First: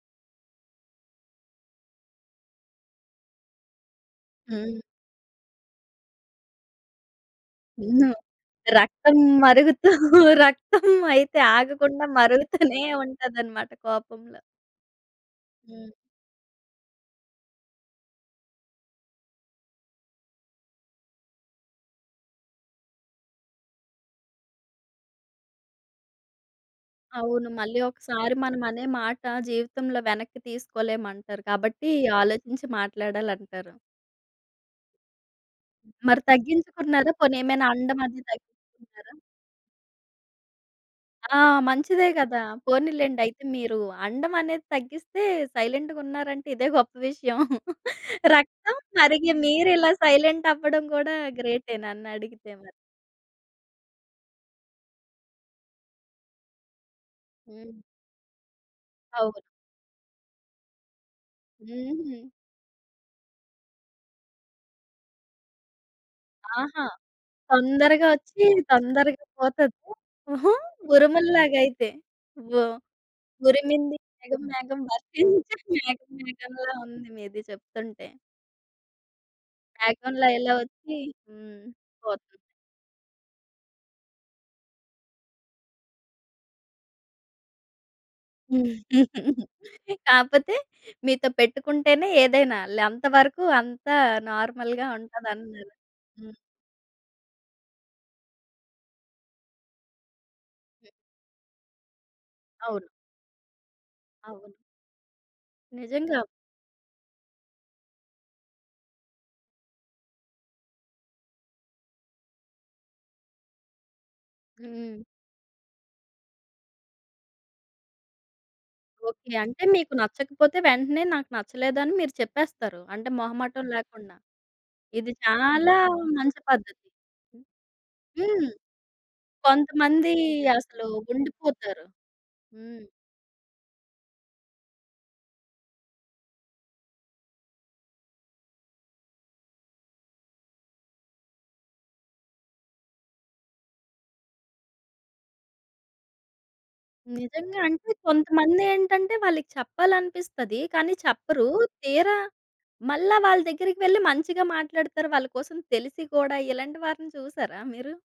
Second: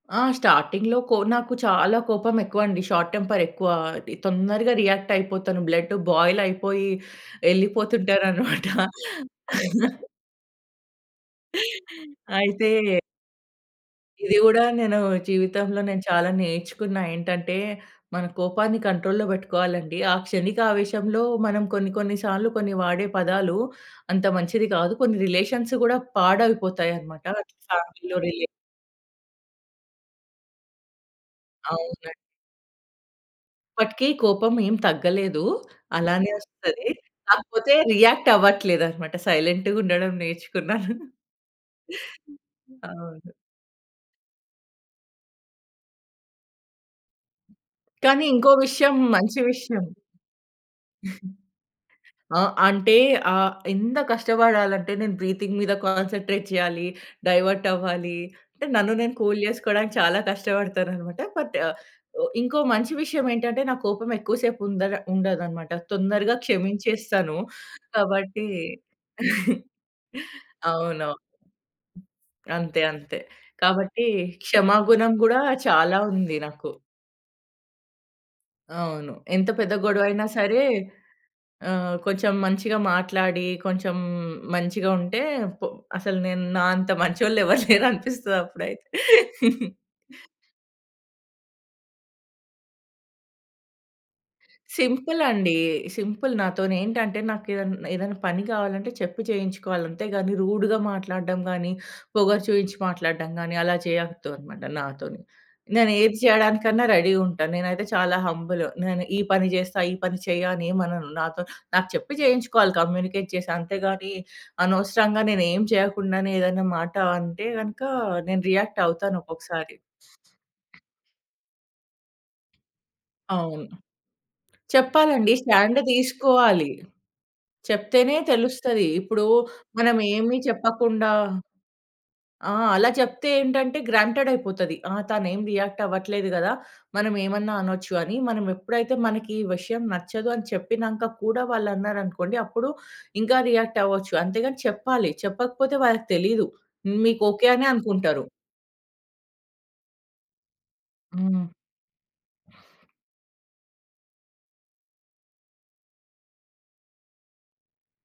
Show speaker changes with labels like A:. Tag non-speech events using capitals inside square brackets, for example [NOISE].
A: ఆ! స్టార్టింగ్‌లో కో నాకు చాలా కోపమెక్కువండి షార్ట్ టెంపరెక్కువా. అది తొందరగా
B: హ్మ్.
A: రియాక్టయిపోతాను. బ్లడ్ బాయిలైపోయి
B: హ్మ్.
A: ఎళ్ళిపోతుంటాననమాట.
B: రక్తం మరుగుతూ
A: [CHUCKLES]
B: రక్తమైతే ఆగకుండా మరుగుతూనే
A: అయితే
B: ఉంటదనమాట
A: ఇది
B: కోపంలో.
A: గూడా నేనూ జీవితంలో
B: హ్మ్.
A: నేను చాలా నేర్చుకున్నా ఏంటంటే, మన కోపాన్ని కంట్రోల్‌లో బెట్టుకోవాలండి. ఆ క్షణికవేశంలో మనం కొన్ని కొన్ని సార్లు కొన్ని వాడే పదాలు అంత మంచిది గాదు. కొన్ని రిలేషన్స్ గూడా పాడైపోతాయనమాట.
B: అవును.
A: అటు
B: మళ్ళీ
A: ఫ్యామిలీలో
B: ఒకసారి
A: రిలే
B: మనమనే మాట జీవితంలో వెనక్కి తీసుకోలేమంటారు. కాబట్టి
A: అవునండి.
B: ఆలోచించి మాట్లాడాలంటారు.
A: అప్పటికి కోపం ఏం తగ్గలేదు.
B: హ్మ్. మరి
A: అలానే ఒస్తది.
B: తగ్గించుకున్నారా? పోనీ ఏమైనా
A: కాకపోతే
B: అండం అది
A: రియాక్ట్
B: తగ్గిచుకున్నారా?
A: అవ్వట్లేదనమాట. సైలెంట్‌గా ఉండడం నేర్చుకున్నాను.
B: ఆ! మంచిదే
A: హ్మ్.
B: గదా!
A: హ్మ్.
B: పోనీలేండి
A: అవును.
B: అయితే మీరు అండం అనేది తగ్గిస్తే సైలెంటు‌గున్నారంటే ఇదే గొప్ప విషయం.
A: కానీ ఇంకో
B: రక్తం
A: విషయం
B: మరిగి
A: మంచి విషయం
B: మీరిలా సైలెంట్ అవ్వడం గూడా
A: [CHUCKLES]
B: గ్రేటే
A: ఆ!
B: నన్నడిగితే మరి.
A: అంటే ఆహ్, ఎంత కష్టబడాలంటే నేను బ్రీతింగ్ మీద కాన్సంట్రేట్ జేయాలి,
B: హ్మ్.
A: డైవర్టవ్వాలి అంటే నన్ను నేను కూల్
B: అవును.
A: జేసుకోడానికి చాలా కష్టబడతాననమాట. బట్ ఆహ్,
B: హుహు.
A: ఇంకో మంచి విషయమేంటంటే నాకు కోపమేక్కువ సేపు ఉందడ ఉండదనమాట. తొందరగా
B: ఆహా!
A: క్షమించేస్తాను.
B: తొందరగా ఒచ్చి
A: కాబట్టి
B: తొందరగా
A: [CHUCKLES]
B: పోతది. హుహు.
A: అవును.
B: ఉరుముల్లాగైతే ఓహ్!
A: అంతే. అంతే.
B: 'ఉరిమింది
A: కాబట్టి
B: మేఘం
A: క్షమా
B: మేఘం
A: గుణం గూడా
B: వర్షించి
A: చాలా
B: మేఘం
A: ఉంది నాకు.
B: మేఘంలా' ఉంది మీది జెప్తుంటే.
A: అవును. ఎంత పెద్ద గొడవైనా
B: బ్యాక్‌గ్రౌండ్‌లో ఇలా
A: సరే
B: ఒచ్చి హ్మ్.
A: ఆహ్, కొంచెం
B: పోతుంది.
A: మంచిగా మాట్లాడి కొంచెం మంచిగుంటే పొ అసలు నేను నా అంత మంచోళ్ళెవరు లేరనిపిస్తది అప్పుడైతే.
B: [CHUCKLES] కాపోతే మీతో పెట్టుకుంటేనే ఏదైనా. లంతవరకు అంతా నార్మల్‌గా
A: సింపులండి.
B: ఉంటదన్నారా?
A: సింపుల్
B: హ్మ్.
A: నాతోనేంటంటే నాకేదన ఏదన్నాపని గావాలంటే చెప్పి చేయించుకోవాలి. అంతేగానీ రూడ్‌గా
B: హ్మ్.
A: మాట్లాడ్డం గానీ, పొగరు చూయించి
B: అవును.
A: మాట్లాడ్దం గానీ అలా
B: అవును.
A: చేయొద్దనమాట నాతోని. నేనేది
B: నిజంగా.
A: చేయడానికన్నా రెడీ ఉంటా, నేనైతే చాలా హంబులు. నేను ఈ పని జేస్తా, ఈ పని చెయ్య అనేమనను. నాతో నాకు చెప్పి జేయించుకోవాలి కమ్యూనికేట్ చేసి అంతేగానీ
B: హ్మ్.
A: అనవసరంగా నేనేం చేయకుండానే ఏదైనా మాట అంటే గనక నేను రియాక్ట్ అవుతాను
B: ఓకే. అంటే
A: ఒక్కొక్కసారి.
B: మీకు నచ్చకపోతే వెంటనే నాకు నచ్చలేదని మీరు చెప్పేస్తారు. అంటే మొహమాటం
A: అవును.
B: లేకుండా. ఇది
A: చెప్పాలండి.
B: చాలా
A: స్టాండ్
B: మంచి
A: దీసుకోవాలి,
B: పద్ధతి.
A: చెప్తేనే
B: హ్మ్.
A: తెలుస్తది. ఇప్పుడు మనం
B: కొంతమందీ
A: ఏమి
B: అసలు
A: చెప్పకుండా
B: ఉండిపోతారు.
A: ఆ!
B: హ్మ్.
A: అలా జెప్తే ఏంటంటే గ్రాంటెడైపోతది. "ఆ! తనేం రియాక్ట్ అవ్వట్లేదు గదా! మనం ఏమన్నా అనచ్చు" అని మనం ఎప్పుడైతే మనకి ఈ విషయం నచ్చదు అని చెప్పినంక కూడా వాళ్ళు అన్నారనుకోండి అప్పుడు ఇంక రియాక్టవ్వొచ్చు. అంతేగానీ చెప్పాలి, చెప్పకపోతే వాళ్ళకి తెలీదు. మీకు ఓకే
B: నిజంగా
A: అనే
B: అంటే
A: అనుకుంటారు.
B: కొంతమందేంటంటే వాళ్ళకి చెప్పాలనిపిస్తది. కానీ చెప్పరు.
A: హ్మ్.
B: తీరా మళ్ళా వాళ్ళ దగ్గరికెళ్లి మంచిగా మాట్లాడతారు. వాళ్ళ కోసం తెలిసి కూడా ఇలాంటి వారిని చూసారా మీరు?